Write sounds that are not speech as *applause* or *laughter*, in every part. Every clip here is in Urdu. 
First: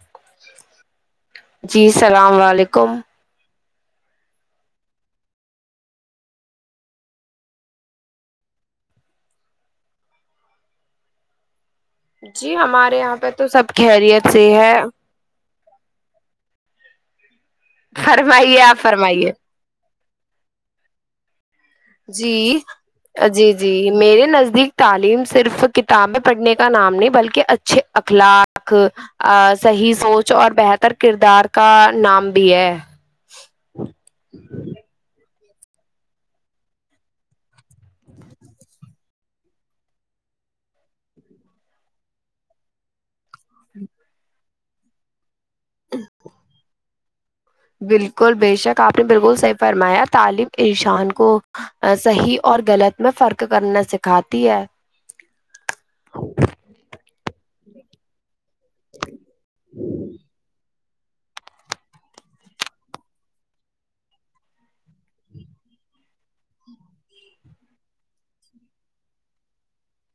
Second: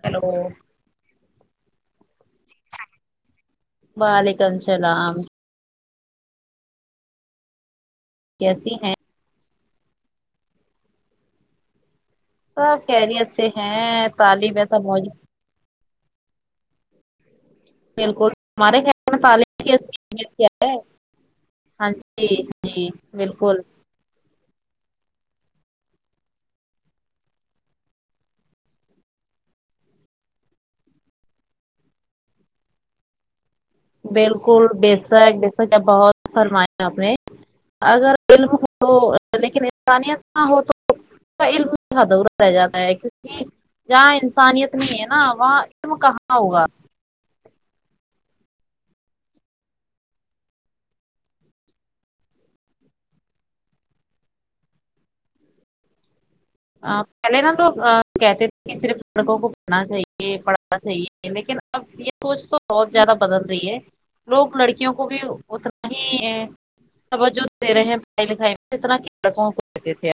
ہیلو جی السلام علیکم وعلیکم السلام کیسی ہیں جی سب ہمارے یہاں خیریت پہ سے تو سب ہیں خیریت سے تعلیم ہے ایسا موجود فرمائیے آپ فرمائیے *unintelligible* ہاں جی جی جی بالکل جی میرے نزدیک تعلیم صرف کتابیں پڑھنے کا نام نہیں بلکہ اچھے اخلاق ا صحیح سوچ اور بہتر کردار کا نام بھی ہے بالکل بےسک بےسک بہت فرمایا آپ نے اگر علم ہو تو لیکن انسانیت نہ ہو تو کا علم ادھورا رہ جاتا ہے کیونکہ جہاں انسانیت نہیں ہے ن وہاں علم کہاں ہوگا بالکل بے شک آپ نے بالکل صحیح فرمایا تعلیم انشان کو صحیح اور غلط میں فرق کرنا سکھاتی ہے ا پہلے نا لوگ کہتے تھے کہ صرف لڑکوں کو پڑھنا چاہیے پڑھانا چاہیے لیکن اب یہ سوچ تو بہت زیادہ بدل رہی ہے لوگ لڑکیوں کو بھی اتنا ہی تو جو دے رہے ہیں پڑھائی لکھائی میں اتنا کہ لڑکوں کو دیتے تھے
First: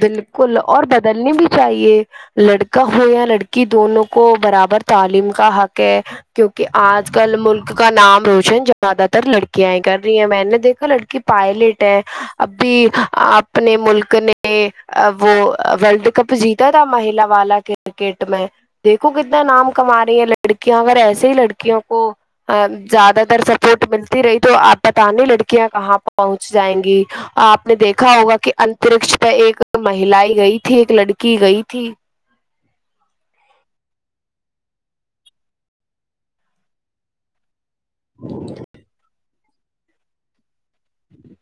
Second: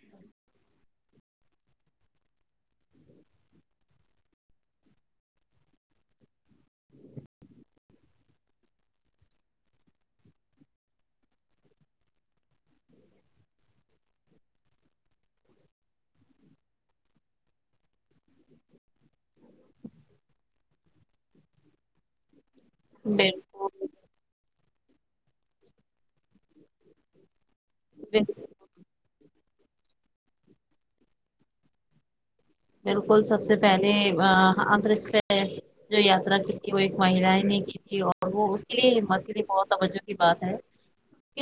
بالکل اور بدلنی بھی چاہیے لڑکا ہو یا لڑکی دونوں کو برابر تعلیم کا حق ہے کیونکہ آج کل ملک کا نام روشن زیادہ تر لڑکیایں کر رہی ہیں میں نے دیکھا لڑکی پائلٹ ہے اب بھی اپنے ملک نے ے وہ وورلڈ کپ جیتا تھا مہیلا والا کرکٹ میں دیکھو کتنا نام کما رہی ہے لڑکیاں اگر ایسے ہی لڑکیوں کو ا زیادہ تر بالکل سپورٹ ملتی رہی تو آپ پتا لڑکیاں کہاں پہنچ جائیں گی آپ نے دیکھا ہوگا کہ اترکش پہ ایک مہیل گئی تھی ایک لڑکی گئی تھی بالکل سب سے پہلے ا اٹریکش جو یاترا کی تھی وہ ایک مہیلا نے جی اور وہ اس کے لیے مے بہت توجہ کی بات ہے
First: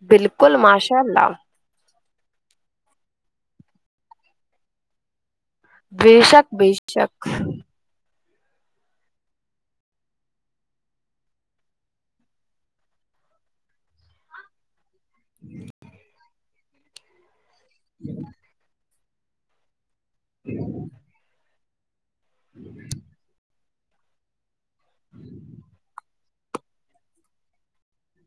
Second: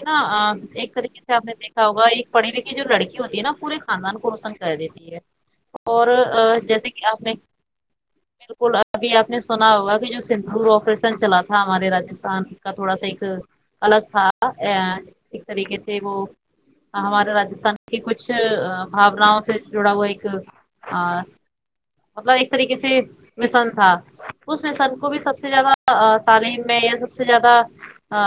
نا بالکل ایک ماشاء طریقے اللہ سے ہم نے دیکھ ہوگا ایک پڑھی لکھی جو لڑکی ہوتی ہے نا پورے خاندان کو روشن کر دیتی ہے اور بے شک بے جیسے کہ آپ شک نے بالکل ابھی آپ نے سنا ہوگا کی جو سندور آپریشن چلا تھا ہمارے راستھان کا تھوڑا سا ایک الگ تھا ایک طریقے سے وہ ہمارے راجستھان کے کچھ بھفناؤ سے جڑا ہوا ایک آ مطلب ایک طریقے سے مشن تھا اس مشن کو بھی سب سے زیادہ تعلیم میں یے سب سے زیادہ آ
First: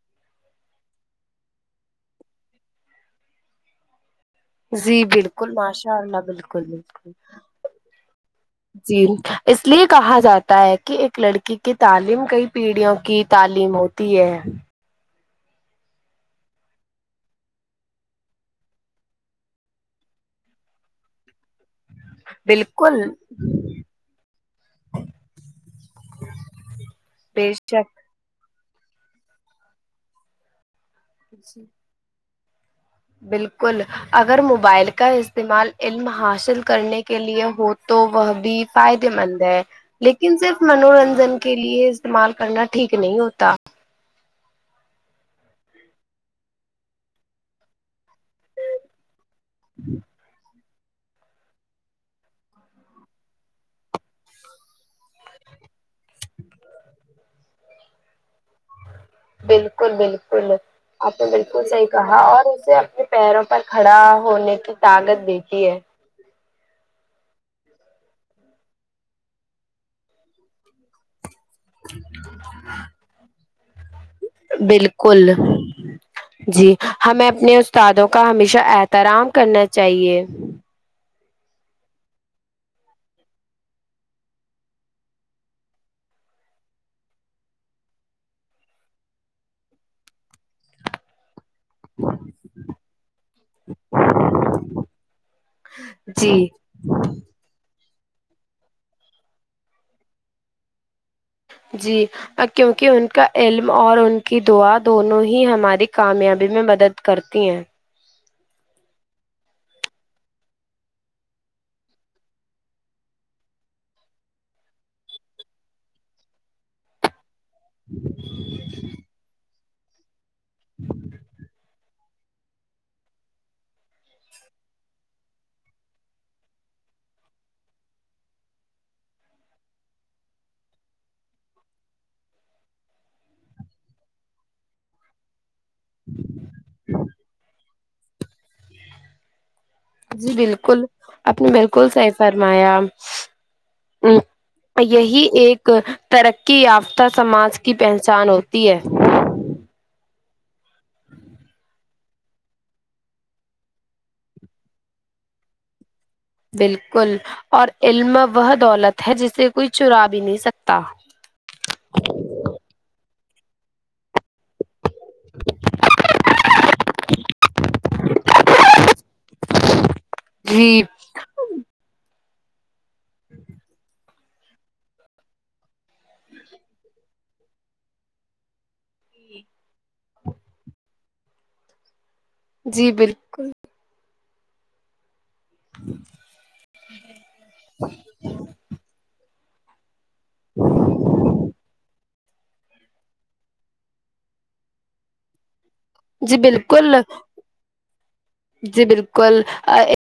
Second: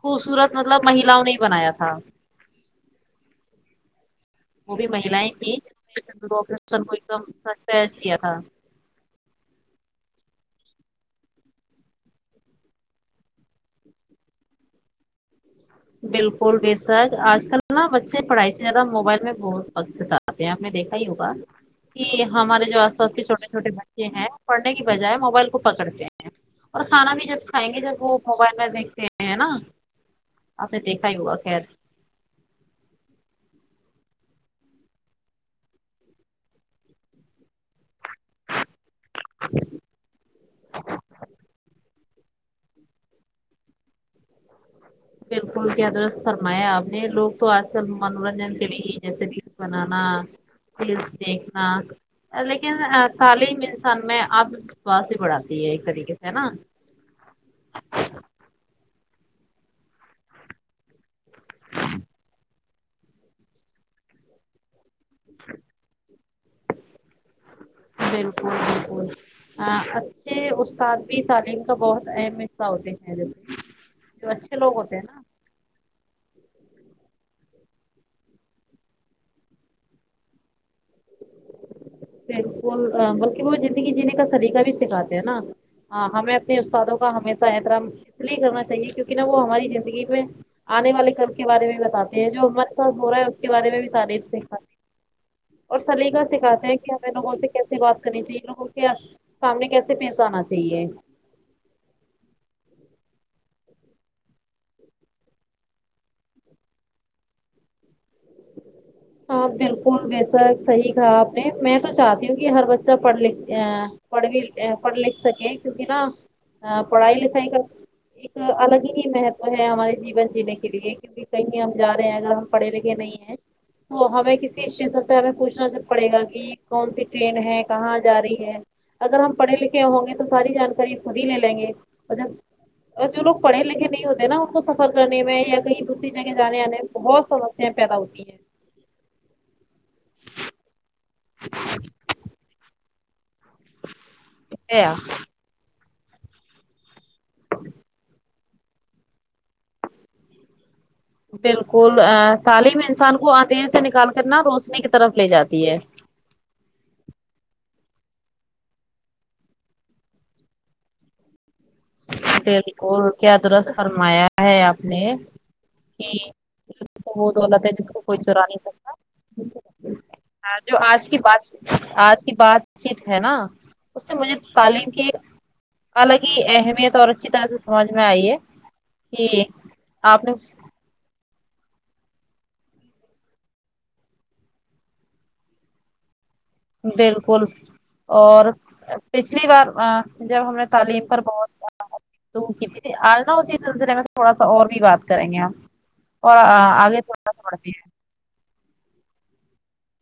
خوبصورت مطلب مہلاؤ نے ہی بنایا تھا وہ بھی جی مہیلائیں بالکل تھیں ماشاء اللہ سندور بالکل آپریشن کو ایک بالکل دم سکسیس کیا تھا جی اس لیے کہا جاتا ہے کہ ایک لڑکی کی تعلیم کئی پیڑھیوں کی تعلیم ہو تی ہے بالکل بیشک آج کل نا بچے پڑھائی سے زیادہ موبائل میں بہت وقت بتاتے آپ نے آپ نے دیکھا ہی ہوگا کی ہمارے جو آس بالکل پاس کے چھوٹے چھوٹے بچے ہیں پڑھنے کی بجائے موبائل کو پکڑتے ہیں اور کھانا بھی جب بے کھائیں گے شک جب وہ موبائل میں دیکھتے ہیں ہے نا آپ نے دیکھا ہی ہوگا خیر بالکل اگر موبائل کا استعمال علم حاصل کرنے کے لیے ہو تو وہ بھی فائدے مند ہے لیکن صرف منورنجن کے لیے استعمال کرنا ٹھیک نہیں ہوتا بالکل کی کیا درست فرمایا آپ نے لوگ تو آج کل منورنجن کے لی جیسے ریلس بنانا ریلس دیکھنا لیکن تعلیم انسان میں اتم وشواس بھی بڑھاتی ہے ایک طریقے سے ہے نا بالکل بالکل آپ نے بالکل صحیح کہا اور اسے اپنے پیروں پر کھڑا ہونے کی طاقت دیتی ہے بالکل بالکل آ اچھے استاد بھی تعلیم کا بہت اہم حصہ ہوتے ہیں جو اچھے لوگ ہوتے ہیں نا بالکل جی ہمیں اپنے استادوں کا ہمیشہ احترام کرنا چاہیے بالکل بلکی وہ زندگی جینے کا سلیقہ بھی سکھاتے ہیں نا ہاں ہمیں اپنے استادوں کا ہمیشہ احترام کرنا چاہیے کیونکی نہ وہ ہماری زندگی میں آنے والے کل کے بارے میں بتاتے ہیں جو ہمارے ساتھ ہو رہا ہے اس کے بارے میں بھی تعلیم سیکھاتے اور سلیقہ جی سکھاتے ہیں کے غیر لوگوں سے کیسے بات کرنی چاہیے لوگوں کے سامنے کیسے پیش آنا چاہیے جی کیونکی ان کا علم اور ان کی دعا دونوں ہی ہماری کامیابی میں مدد کرتی ہیں ہاں بالکل بے شک صحیح کہا آپ نے میں تو چاہتی ہوں کی ہر بچہ پڑھ لکھ پڑھ لکھ ا پڑھ لکھ سکے کیونکی نہ پڑھائی لکھائی کا ایک الگ ہی میہتوا ہمارے جوان جینے کے لیے کیونکی کہیں ہم جارہے ہیں اگر ہم پڑھے لکھے نہیں ہے تو ہمیں کسی *unintelligible* پوچھنا پڑے گا کی کون سی ٹرین ہے کہاں جا رہی ہے اگر ہم پڑھے لکھے ہوں گے تو ساری جانکاری خود ہی لے لیں گے اور جب اور جو لوگ پڑے لکھے نہیں ہوتے نا ان کو سفر کرنے میں یا کہیں دوسری جگہ جانے آنے میں بہت سمسیہ پیدا ہوتی ہیں جی بالکل آپ نے بالکل صحیح فرمایا آمم اور کیا یہی ایک ترقی یافتہ سماج کی پہچان ہوتی ہے بالکل تعلیم انسان کو اندھرے سے نکال کرنا روشنی کی طرف لے جاتی ہے بالکل اور علم وہ دولت ہے جسے کوئی چرا بھی نہیں سکتا بالکل کیا درست فرمایا ہے آپ نے کہ علم تو وہ دولت ہے جس کو کوئی چورا نہیں سکتا جو جی آج آج کی بات چیت ہے نا اس سے مجھے تعلیم کی الگ ہی اہمیت اور اچھی طرح سے سمجھ میں آئی ہے جی آپ نے جی بالکل بالکل اور پچھلی بار جب ہم نے تعلیم پر بہتا تو تھی آج نہ اسی سلسلے میں تھوڑا سا اور بھی بات کریں گے آپ اور جی بالکل آگے توڑا سا بڑھتی ہے جی بالکل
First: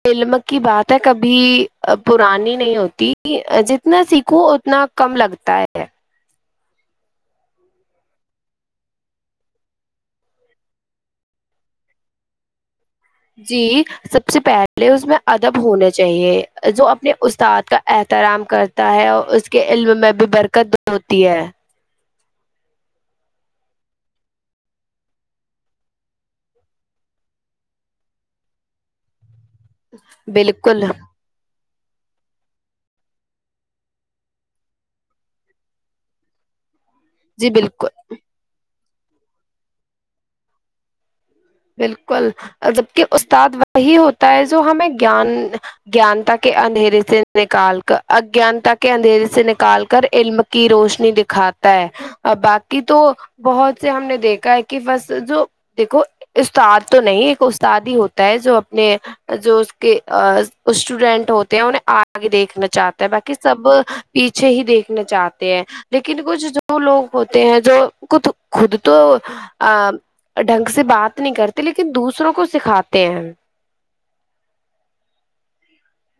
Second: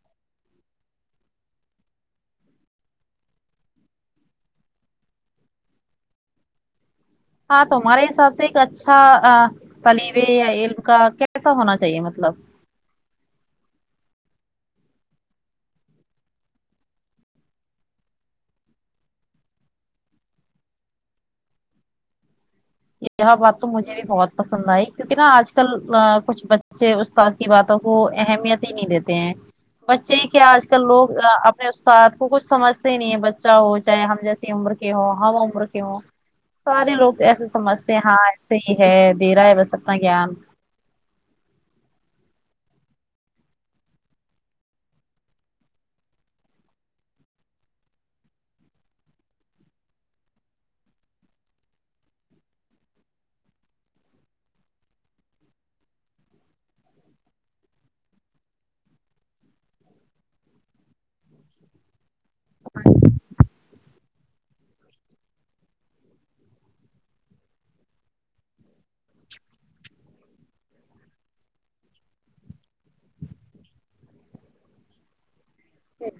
علم کی بات ہے کبھی پرانی نہیں ہوتی کہ جتنا سیکھوں اتنا کم لگتا ہے ہاں تمارے حساب سے ایک اچھا طلبایا علم کا کیسا ہونا چاہیے مطلب جی سب سے پہلے اس میں ادب ہونا چاہیے جو اپنے استاد کا احترام کر تا ہے اور اس کے علم میں بھی برکت ہوتی ہے یہ بات تو مجھے بھی بہت پسند آئی کیونکہ نا آج کل کچھ بچے استاد کی باتوں کو اہمیت ہی نہیں دیتے ہیں بچے کہ آج بالکل کل لوگ اپنے استاد کو کچھ سمجھتے نہیں ہے بچہ ہو چاہے ہم جسے عمر کے ہوں ہم عمر کے ہوں سارے لوگ ایسے جی بالکل سمجھتے ہیں ہاں ایسے ہی ہے دے رہا ہے بس اپنا گیان بالکل جب کہ استاد وہی ہوتا ہے جو ہمیں گیان گینتا کے اندھیرے سے نکال کر اگینتا کے اندھیرے سے نکال کر علم کی روشنی دکھاتا ہے باقی تو بہت سے ہم نے دیکھا ہے کہ بس جو دیکھو استاد تو نہیں ایک استاد ہی ہوتا ہے جو اپنے جو اس کے اسٹوڈینٹ ہوتے ہیں انہیں آگے دیکھنا چاہتا ہے باقی سب پیچھے ہی دیکھنا چاہتے ہیں لیکن کچھ جو لوگ ہوتے ہیں جو کھ خود تو ا ڈھنگ سے بات نہیں کرتے لیکن دوسروں کو سکھاتے ہیں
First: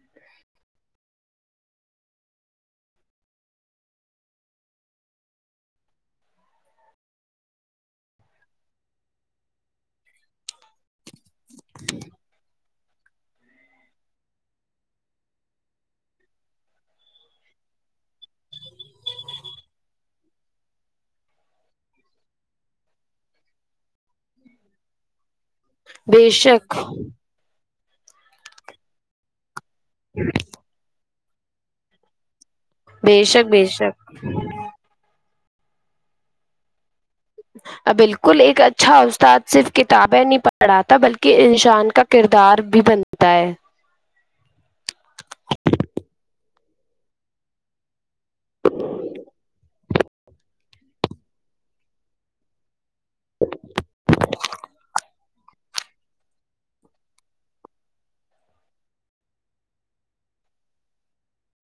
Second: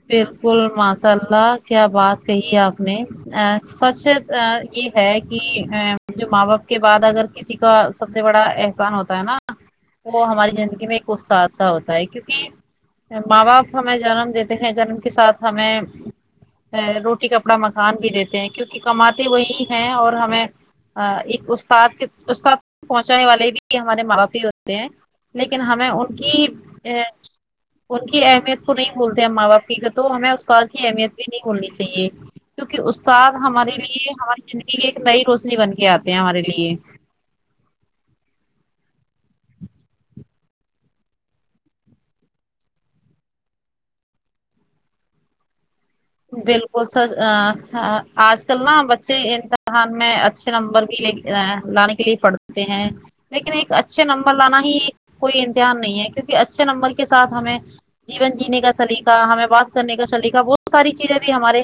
بالکل ماشاء اللہ کیا بات کہی آپ نے سچ یہ ہے کہ ا جو ماں باپ کے بعد اگر کسی کا سب سے بڑا احسان ہوتا ہے نا وہ ہماری زندگی میں ستاد کا ہوتا ہے کیونکہ ماں باپ ہمیں جنم دیتے ہیں جنم کے ساتھ ہمیں روٹی کپڑا مکان بھی دیتے ہیں کیونکہ کماتے وہی ہیں اور ہمیں ہ ایک استاد کے استاد پہنچانے والے بھی ہمارے ماں باپ ہی ہوتے ہیں لیکن ہمیں ان بے کی شک ان کی اہمیت کو نہیں بھولتے ہم ماں باپ تو ہمیں استاد کی اہمیت بھی نہیں بھولنی چاہیے کیونکہ بے استاد شک بے ہمارے شک لیے ہماری ذندگی کی ایک نئی روشنی بن کے آتے ہیں ہمارے لیے بالکل ایک اچھا استاد صرف کتابیں نہیں پڑھاتا بلکہ انسان کا کردار بھی بنتا ہوتا ہے بالکل سچ آج کل نہ بچے ان میں اچھے نمبر بھی لے لانے کے لیے پڑھتے ہیں لیکن ایک اچھے نمبر لانا ہی کوئی امتحان نہیں ہے کیونکہ اچھے نمبر کے ساتھ ہمیں جیون جینے کا سلیقہ ہمیں بات کرنے کا سلیقہ بہت وہ ساری چیزیں بھی ہمارے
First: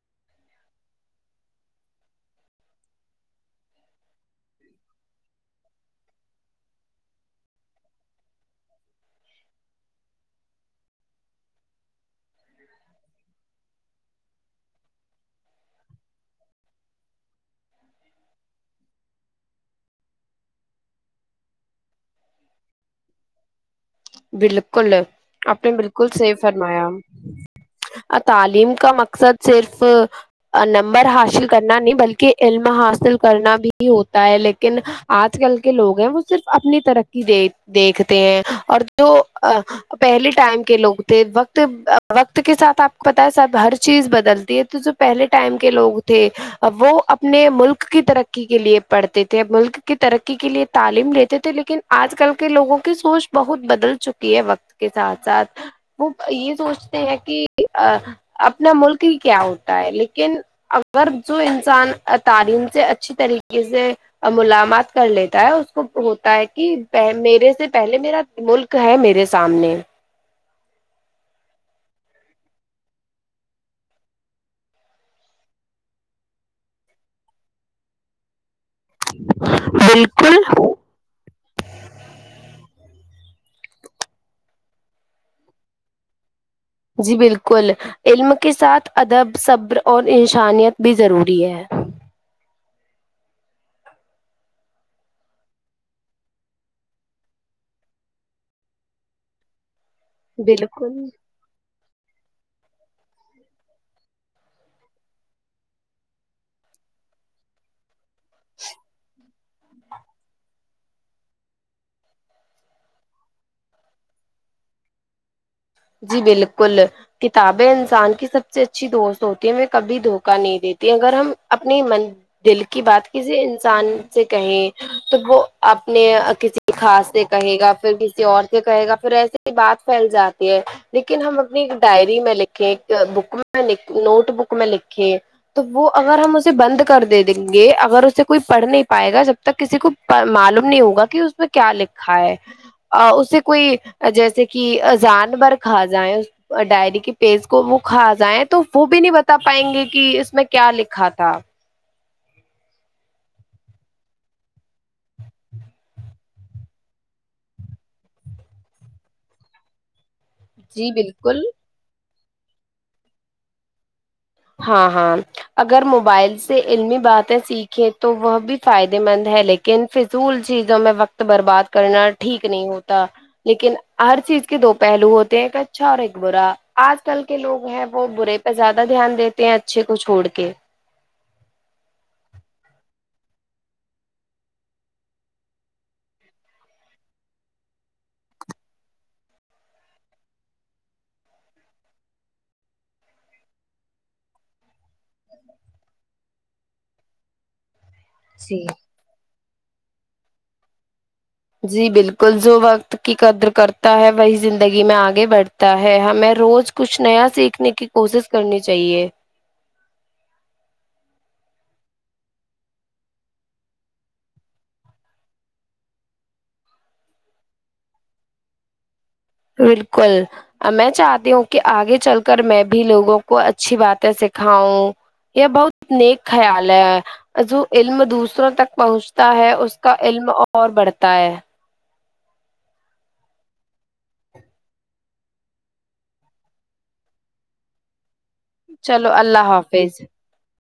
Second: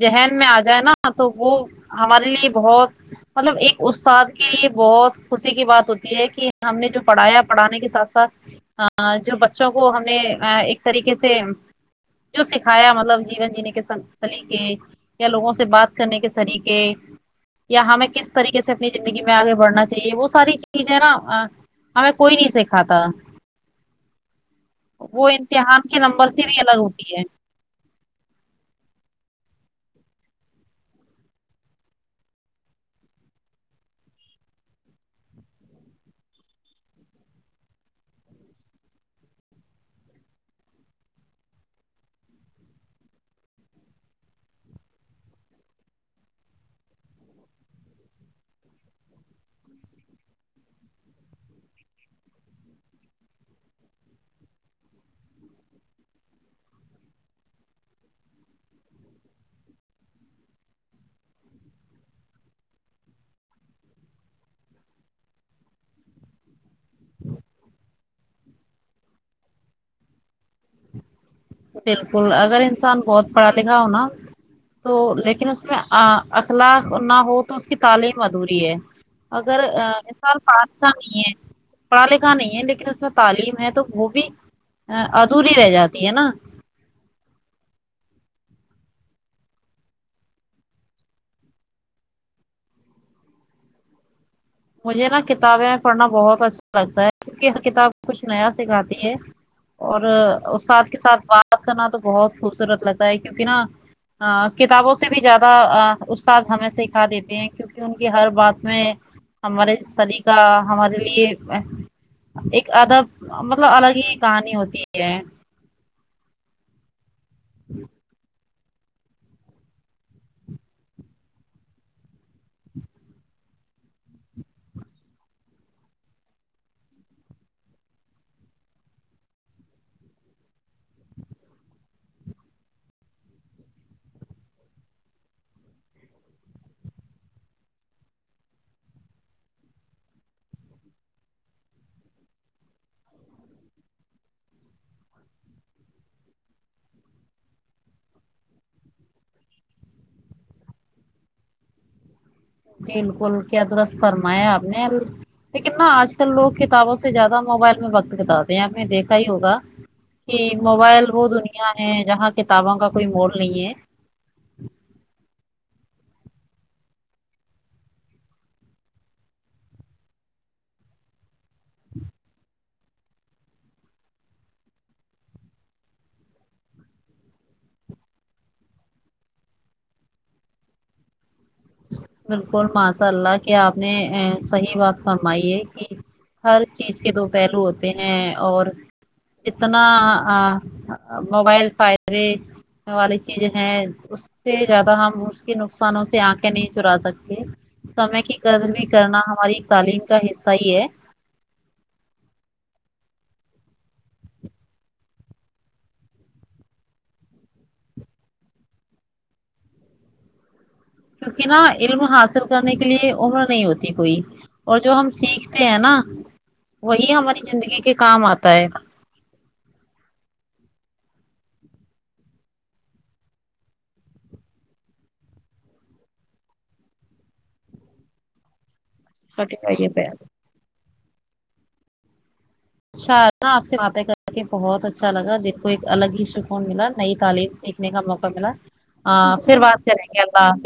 ذہںن میں آ جائے نا تو وہ ہمارے لیے بہت مطلب ایک استاد کے لیے بہت خوشی کی بات ہوتی ہے کہ ہم نے جو پڑھایا پڑھانے کے ساتھ ساتھ ا جو بچوں کو ہم نے ایک طریقے سے جو سکھایا مطلب جیون جینے کے سلیقے یا لوگوں سے بات کرنے کے سلیقے یا ہمیں کس طریقے سے اپنی زندگی میں آگے بڑھنا چاہیے وہ ساری چیزیں نا ہاں کوئی نہیں سکھاتا بالکل وہ اپ نے امتحان کے بالکل نمبر صیف سے بھی الگ فرمایا ہوتی ہے ا تعلیم کا مقصد صرف نمبر حاصل کرنا نہیں بلکہ علم حاصل کرنا بھی ہوتا ہے لیکن آج کل کے لوگ ہیں وہ صرف اپنی ترقی د دیکھتے ہیں اور جو پہلے ٹائم کے لوگ تھے وقت وقت کے ساتھ آپ کو پتا ہے سب ہر چیز بدلتی ہے تو جب پہلے ٹائم کے لوگ تھے وہ اپنے ملک کی ترقی کے لیے پڑھتے تھے ملک کی ترقی کے لیے تعلیم لیتے تھے لیکن آج کل کے لوگوں کی سوچ بہت بدل چکی ہے وقت کے ساتھ ساتھ وہ یہ سوچتے ہیں کہ اپنا ملک ہی کیا ہوتا ہے لیکن اگر جو انسان تعلیم سے اچھی طریقے سے ملامات کر لیتا ہے اس کو ہوتا ہے کہ میرے سے پہلے میرا ملک ہے میرے سامنے بالکل اگر انسان بہت پڑھا لکھا ہو نا تو لیکن اس میں اخلاق نہ ہو تو اس کی تعلیم ادھوری ہے اگر بالکل سال پ اا نہیں ہے پڑھا لکھا نہیں ہے لیکن اس میں تعلیم ہے تو وہ بھی ادھوری رہ جاتی ہے نا جی بالکل علم کے ساتھ ادب صبر اور انشانیت بھی ضروری ہے مجھے نا کتابیں پڑھنا بہت اچھا لگتا ہے کیونکہ ہر کتاب کچھ نیا سکھاتی ہے اور استاد بالکل کے ساتھ بات کرنا تو بہت خوبصورت لگتا ہے کیونکہ نا کتابوں سے بھی زیادہ استاد ہمیں سکھا دیتے ہیں کیونکہ ان کی ہر بات میں ہمارے ساری کا ہمارے لیے ایک ادب مطلب الگ ہی کہانی ہوتی ہے جی بالکل کتابیں انسان کی سب سے اچھی دوست ہوتی ہے ہم کبھی دھوکہ نہیں دیتی اگر ہم اپنی من دل کی بات کیجے انسان سے کہیں تو وہ اپنے کسی خاس سے کہے گا پھر کسی اور سے کہے گا پھر ایسے ہی بات پھیل جاتی لیکن ہم اپنی ایک ڈائری میں لکھیں بک میں نوٹ بک میں لکھیں تو وہ اگر ہم اسے بند کر دے دیں گے اگر اسے کوئی پڑھ نہیں پائے گا سب تک کسی کو معلوم نہیں ہوگا کہ اس میں کیا لکھا ہے اسے کوئی جیسے کہ جانور کھا جائیں ڈائری کے پیج کو وہ کھا جائیں تو وہ بھی نہیں بتا پائیں گے کہ اس میں کیا لکھا تھا بالکل کیا درست فرمایا آپ نے لیکن نا آج کل لوگ کتابوں سے زیادہ موبائل میں وقت بتاتے ہیں آپ نے دیکھا ہی ہوگا کہ جی موبائل وہ بالکل دنیا ہے جہاں کتابوں کا کوئی مول نہیں ہے ہاں ہاں اگر موبائل سے علمی باتیں سیکھیں تو وہ بھی فائدے مند ہے لیکن کن فضول چیزوں میں وقت برباد کرنا ٹھیک نہیں ہوتا لیکن ہر چیز کے دو پہلو ہوتے ہیں ایک اچھا اور ایک برا آج کل کے لوگ ہیں وہ برے پہ زیادہ دھیان دیتے ہیں اچھے کو چھوڑ کے بالکل ماساء اللہ کہ آپ نے صحیح بات فرمائی ہے کہ ہر چیز کے دو پہلو ہوتے ہیں اور اتنا موبائل فائے والی چیز ہے اس سے زیادہ ہم اس کے نقصانوں سے آنکھ نہیں چرا سکتے سمے کی جی قدر بھی کرنا ہماری تعلیم کا حصہ ہی ہے جی بالکل جو وقت کی قدر کرتا ہے وہی زندگی میں آگے بڑھتا تا ہے ہمیں روز کچھ نیا سیکھنے کی کوشش کرنی چاہیے کیونکہ نا علم حاصل کرنے کے لیے عمر نہیں ہوتی کوئی اور جو ہم سیکھتے ہیں نا وہی ہماری زندگی کے کام آتا ہے بالکل میں چاہتی ہوں کہ آگے چل کر میں بھی لوگوں کو اچھی باتیں سکھاؤں یہ بہت نیک خیال ہے جو علم دوسروں تک پہنچ تا ہے اس کا علم اور بڑھتا ہے اچھا نا آپ سے باتیں کر کے بہت اچھا لگا دیکھو ایک الگ ہی سکون ملا نئی تعلیم سیکھ نے کا موقع ملا چلو آں اللہ پھر بات حافظ کریں گے اللہ حافظ